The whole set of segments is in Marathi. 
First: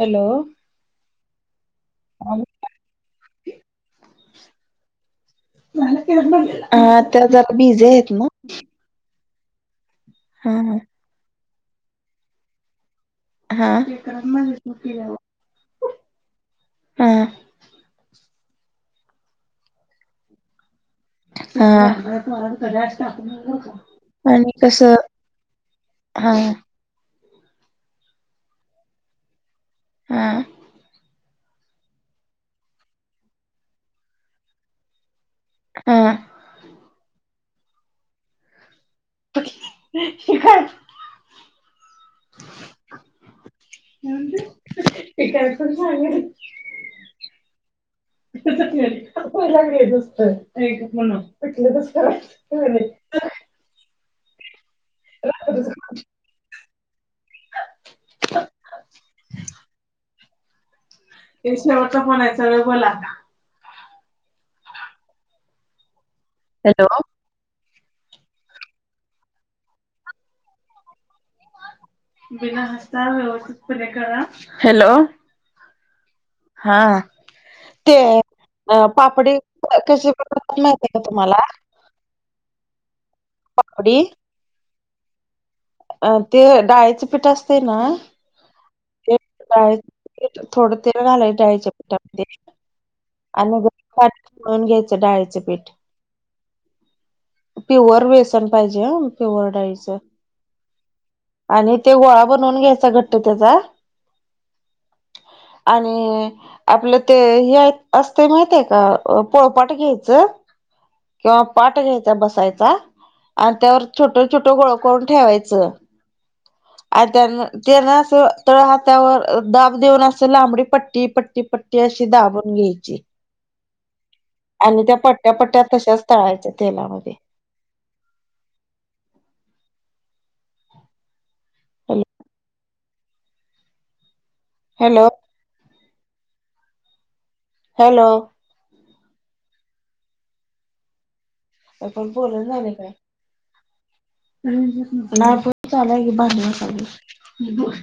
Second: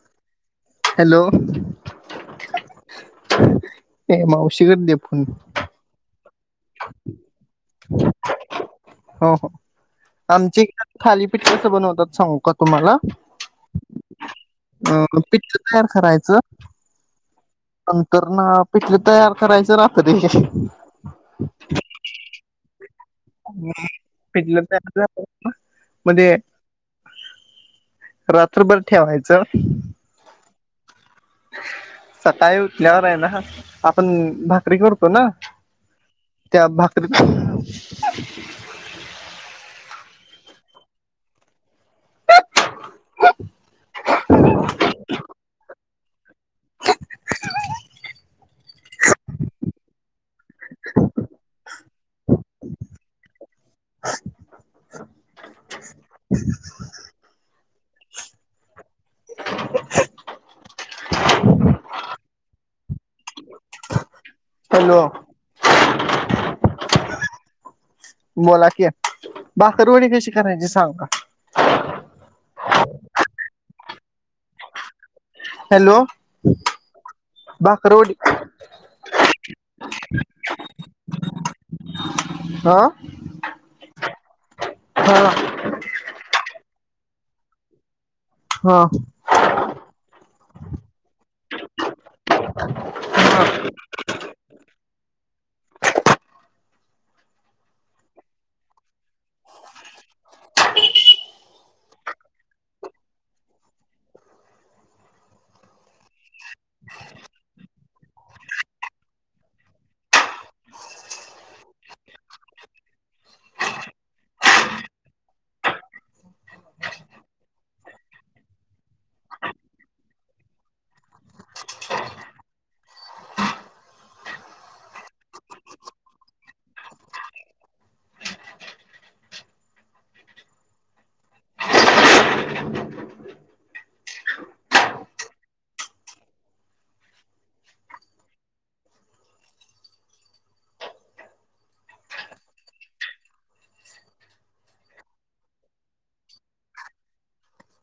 हॅलो. हॅलो हा हे मावशी कडे दे फोन हा त्या जरा बीजी आहेत ना हो हो हा आमचे हा इकडे थालीपीठ कसं बनवतात सांगू का तुम्हाला? हा अं पीठ प्रिपेअर करायचं नंतर ना पिठले तयार करायचं रात्री हा. आणि पिठलं कस तयार झालं हा म्हणजे रात्रभर ठेवायचं हा. सकाळी उठल्यावर आहे ना आपण भाकरी करतो ना हा त्या भाकरी [unintelligible] [unintelligible] [unintelligible] ह [unintelligible] [unintelligible] [unintelligible] ह ह [unintelligible] ते शेवटं फोन आहे सरळ बोला आता..... हॅलो..... हॅलो... बोला कि बाकरवडी कशी करायची सांग का बिना्य हॅलो हॅलो... हा ते.... भाकरवडी अ पापडी कशी प्रकार माहित आहे का तुम्हाला... हो... पापडी... हो.... अ ते डाळीच पीठ असते ना... हा... डाळीत थोडं तेल घालाय डाळीच्या पीठामध्ये.... आणि पाण्याने मळून घ्यायचं डाळीचे पीठ... प्युअर बेसन पाहिजे ह प्युअर डाळीचं... आणि ते गोळा बनवून घ्यायचा घट्ट त्याचा... आणि... आपलं ते हे असत माहितये का पोळपाट घ्यायचं... किंवा पाठ घ्यायचा बसायचा आणि त्यावर छोट-छोट गोळ करून ठेवायच... चं.... अ त्यान-त्यान असं तळ हातावर दाब देऊन असं लांबडी पट्टी-पट्टी-पट्ट.... ती अशी दाबून घ्यायची..... आणि त्या पट्ट्या-पट्ट्या तशाच तळायच्या तेलामध्ये.... हॅलो. हॅलो.... हॅलो अरे पण बोलायला झालाय काय? नाय पण चालायले भांडे घासायले....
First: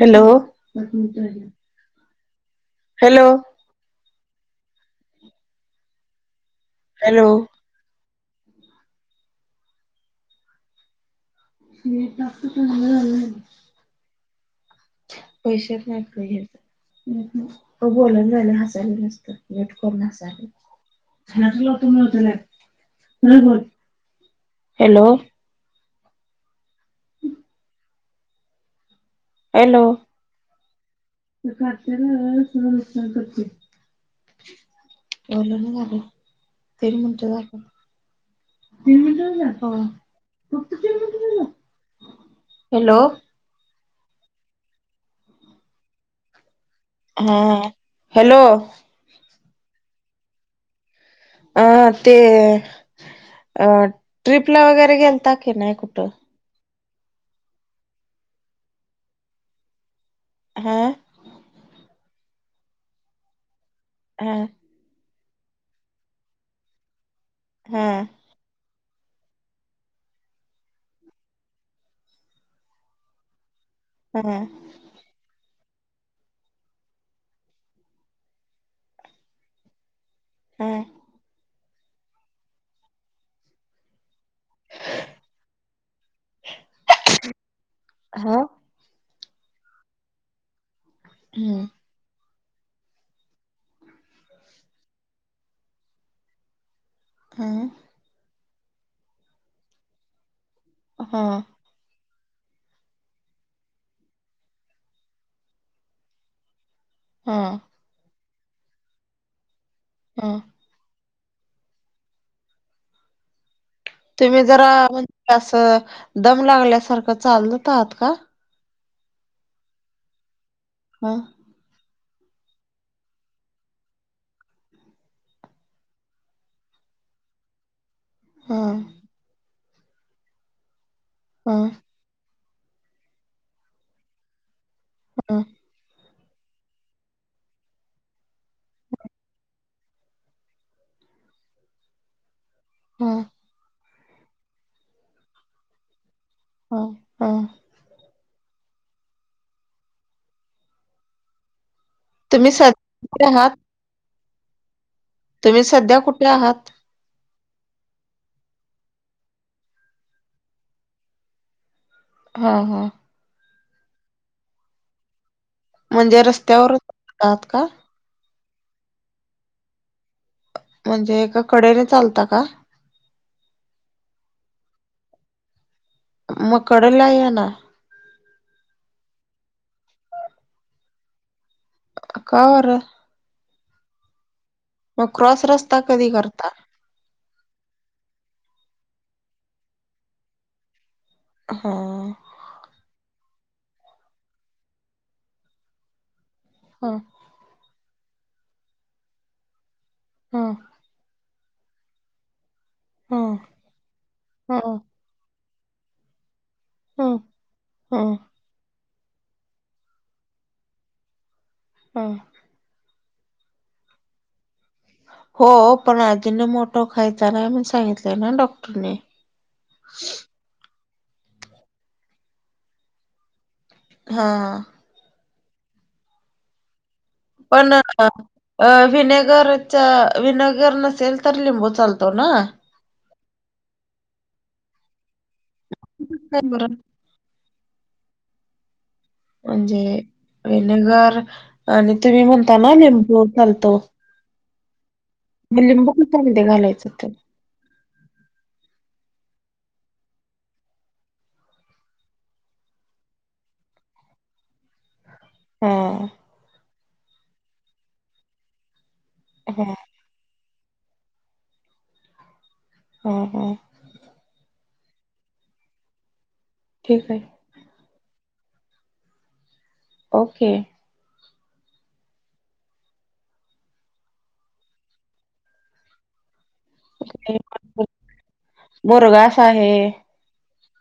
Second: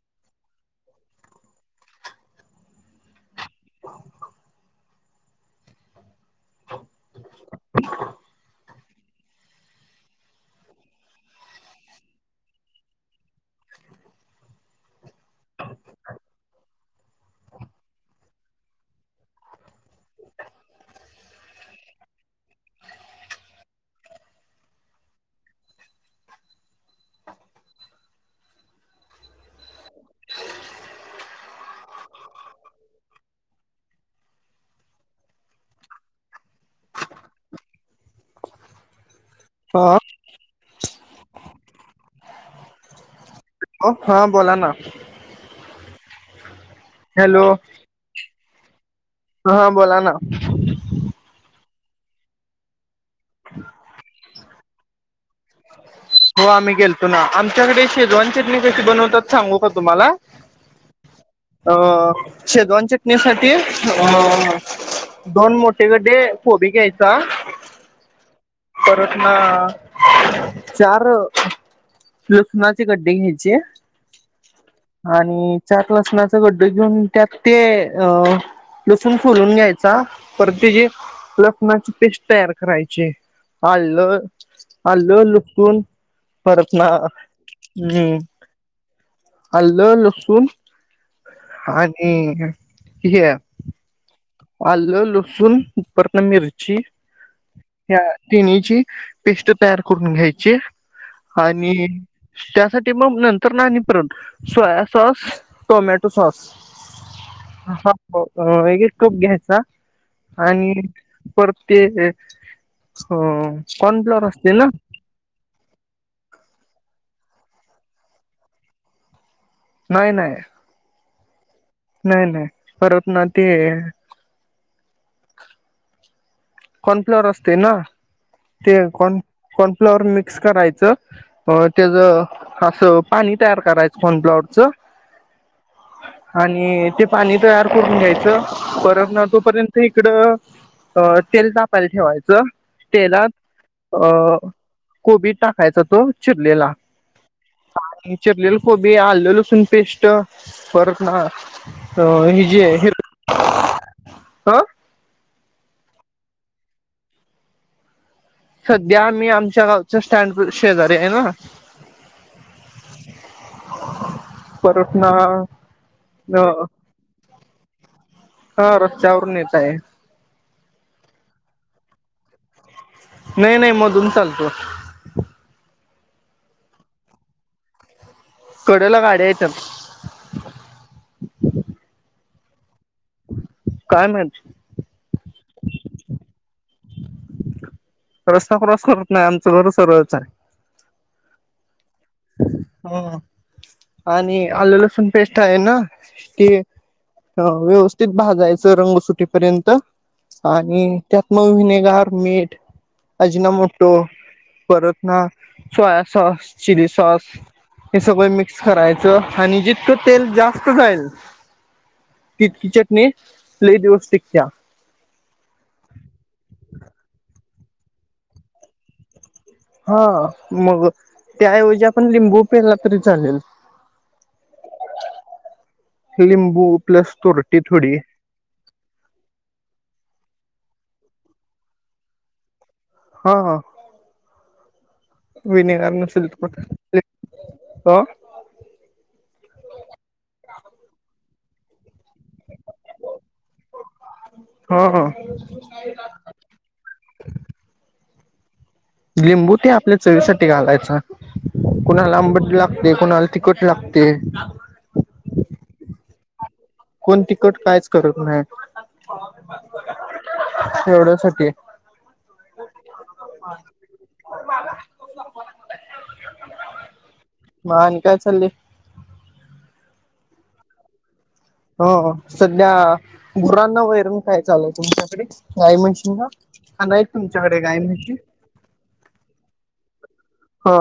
हॅलो.... हॅलो हॅलो.... हॅलो.... हे ट झा [unintelligible] पैशाच नको घ्याचा.... बोलात राहिलं हसायला नसतं यट करण हसायला..... हॅलो.... हॅलो त करते.... बोला ना झालाय तरी म्हणतोय असा.... हा हॅलो... हो हा बोला ना हा हॅलो हॅलो... हां बोला ना... अ ते अ ट्रिपला वगैरे गेलता की नाही कुठं? हो आम्ही गेलतो ना आमच्याकडे शेजवान चटणी कशी बनवतात सांगू का तुम्हाला? हा.... अ शेजवान चटणीसाठी अ..... हा दोन मोठे गड्डे कोबी घ्यायचा..... हम्म.... परत ना... चार लसणाचे गड्डे घ्यायचे. हा. आणि चार लसनाचा गड्ड घेऊन त्यात ते अ लसूण सुलून घ्यायचा परत हा तेजे लसणाची पेस्ट. तयार करायचे अल्ल अल्ल. सून परतना हम्म. हा अल्ल लसून. हा. आणि हे. आलं लसूण उपर्न मिरची. हम्म. ह तिणीची पेस्ट तयार करून घ्यायची हा आणि. त्यासाठी मग नंतर नाही परत सोया सॉस टोमॅटो सॉस. हा. हा मग एक कप घ्यायचा हा आणि. परत ते अ तुम्ही जरा म्हणजे असं दम लागल्यासारखं चालत आहात का. नाही नाही. ह नाही नाही परत ना ते. कॉर्नफ्लॉवर असते ना हा ते कॉन कॉर्नफ्लॉवर मिक्स करायचं. हा अ त्याच असं पाणी तयार करायचं कन कॉर्नफ्लॉवरचं. हा. आणि ते पाणी तयार करून घ्यायचं परत ना तोपर्यंत इकडं. अ ह त. तेल तापायला ठेवायचं हा तेलात अ कोबीर टाकायचा तो. चटलेला. हा हा आणि चिरलेल कोबी आललेल असून पेस्ट फरत ना. हो तुम्ही स हेजे हीर कुठे आहात अ. तुम्ही सध्या कुठे आहात. सध्या मी आमच्या गावच्या स्टँड अ शेजारी आहे ना. हा हा. परतना. म्हणजे रस्त्यावरच आहात का. हा रस्त्यावरून येत आहे. म्हणजे एका कडेने चालता का. नाही नाही मधून चालतो. मकडं लाय ना. कडोला गाड्यायेतं का बरं. काय मत. मग क्रॉस रस्ता कधी करता. रस्ता क्रॉस करत नाही आमचं घर सरळ आहे. हा. ह आणि आलू लसूण पेस्ट आहे ना ती. हा. ह व्यवस्थित भाजयचं रंगसुटीपर्यंत हा हा आणि. त्यात म विनेगार मीठ हा अजिनामतो हा परत. ना सोया सॉस चली सॉस हे हा सब मिक क्स करायचं आणि जितकं तेल जास्त जाईल. हा. तितकी चटणी लई दिवस टिकत्या. हो पण आजीनोमोटो खायचा नाही म्हणुन सांगितलंय ना डॉक्टरने. हा. मग त्याऐवजी आपण लिंबू पेळला तरी चालेल. हा. लिंबु. प्लस [unintelligible] पण अ - - अ व्हिनेगरच व्हिनेगर नसेल तर लिंबू चालतो ना. हा. हा. व्हिनेगर नसेल काय तर मगं बरं लिंबु चालतो. म्हणजे विनेगर आणि तुम्ही म्हणता ना लिंबू चालतो. हा. हा. मग लिंबू कशासाठी घालायचं त्यात? लिंबू ते आपल्या चवीसाठी घालायचा. कोणाला आंबट लागते. कोणाला तिखट लागते. हा. कोण तिकट कायच करत नाही. हा एवढ्यासाठी. हं. ह. [inaudible] ठीक हाय. म आणि काय चालयं? ओके. हो. हो. सध्या गुरांना वैरन काय चालुयं तुमच्याकडे गाईम्हशिंना? का नाही तुमच्याकडे गाईम्हशी? बोरगास आहे हो.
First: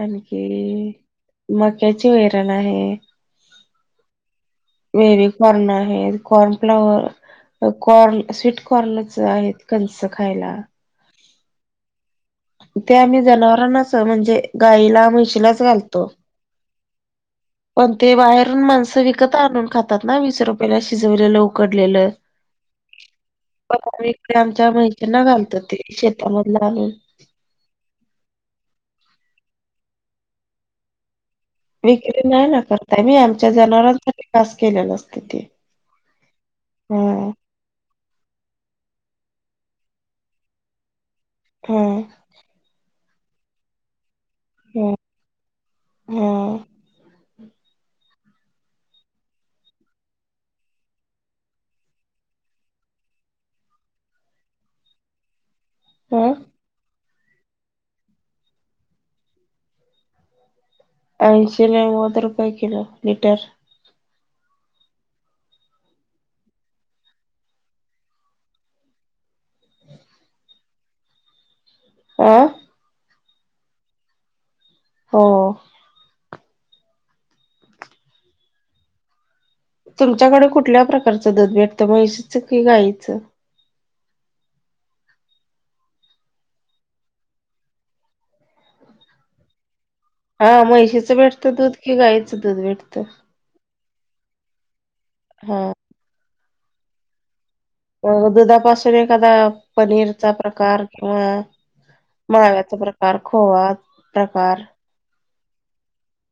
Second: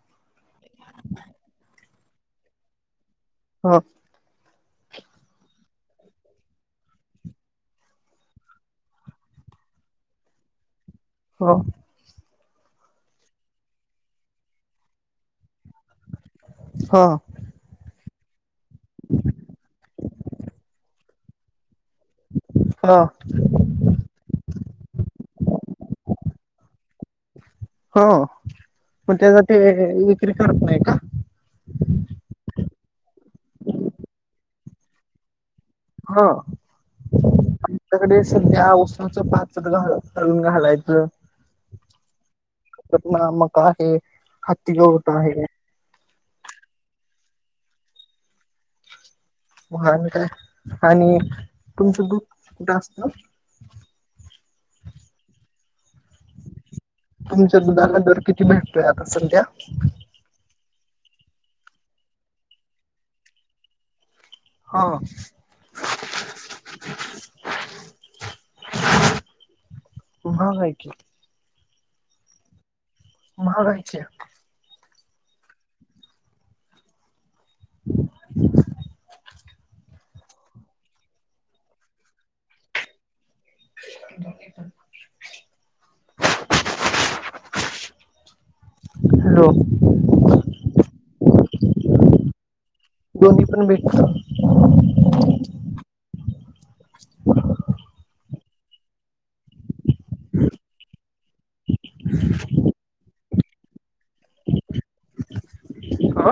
आणखी मक्याची वैरण आहे. हा. वेरी कॉर्न आहे. कॉर्न फ्लावर कॉर्न स्वीट कॉर्नच आहेत. कंस खायला. हो. ते आम्ही जनावरांनाच म्हणजे गायला, म्हशीलाच घालतो. हा. पण ते बाहेरून माणसं विकत आणून खातात ना. वीस रुपयला शिजवलेलं, उकडलेलं. हा. पण आम्ही इथं आमच्या मैशींना घालतो ते शेतामधल आणुन. हो. पण त्यासाठी विक्री करत नाही का? विक्री नाही ना करताय आमी आमच्या जनावरांसाठी खास केलेला असतयं ते. हा. हा त्याकडे सध्या उसाचं पात घाल काढुन घालायचं. हम्. आमच्यात ना मक्का आहे. हत्ती हा गवत आहे. हा. म आणि काय? आणि तुमचं दुध कुठं असत? हममम. तुमच्या दुधाला दर किती भेटतोय आता संध्या? अंशी नव्वद रुपय किलो लिटर. हाआ. म्हांग हाय की. अं. महाग हाय की. हो. [unintelligible] तुमच्याकडे कुठल्या प्रकारचं दध भेटतं मैशीच कि गायचं? [unintelligible] [unintelligible] हॅलो! हा म्हैशीचं भेटतं दूध की गायचं दूध भेटतं? दोनही पण भेटत. हो. [unintelligible] दुधापासून एखादा पनीरचा प्रकार किंवा. माव्याचा प्रकार खोवा प्रकार. हा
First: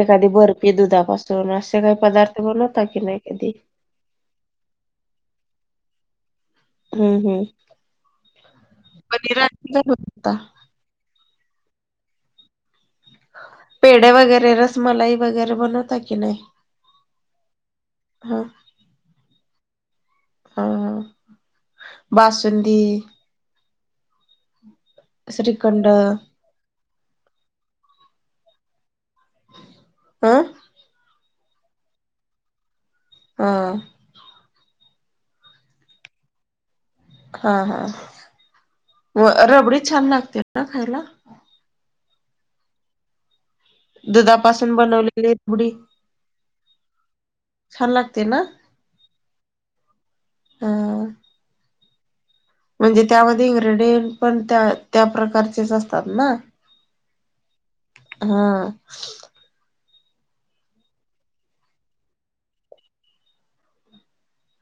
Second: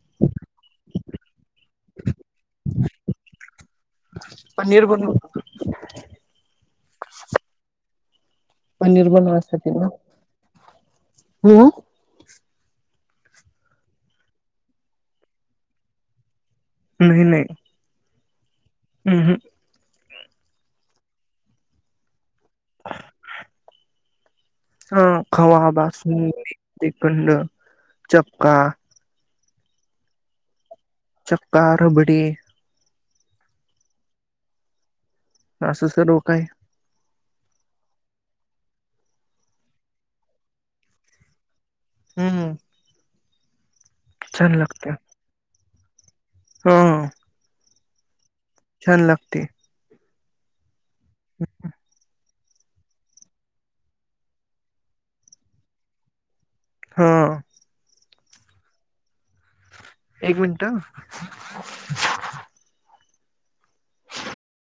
एखादी बर्फी दुधापासून असे काही पदार्थ बनवता की नाही एखादी. पनीर बनवतो. हम्म हम्. पनीर बनवायसाठी आणि काय ना बनवता हम्म. पेढ्या वगैरे, रसमलाई वगैरे बनवता की नाही. नाही नाही. [inaudible] हा [inaudible] हम् हम. हा बासुंदी. [inaudible] हा खवा, श्रीखंड बासुंदी ते खंड, चक्का. आं. चक्का, रबडी. हा. असं सर्व आहे. हा हा व अ रबडी छान लागते का खायला. हम हम. दुधापासून बनवलेली रबडी. [inaudible] हो. छान लागते ना? छान लागते. अ. [unintelligible] म्हणजे त्यामध्ये इन्ग्रेडियंट पण त्या त्या प्रकारचेच असतात ना? हा. हा. एक मिनिट.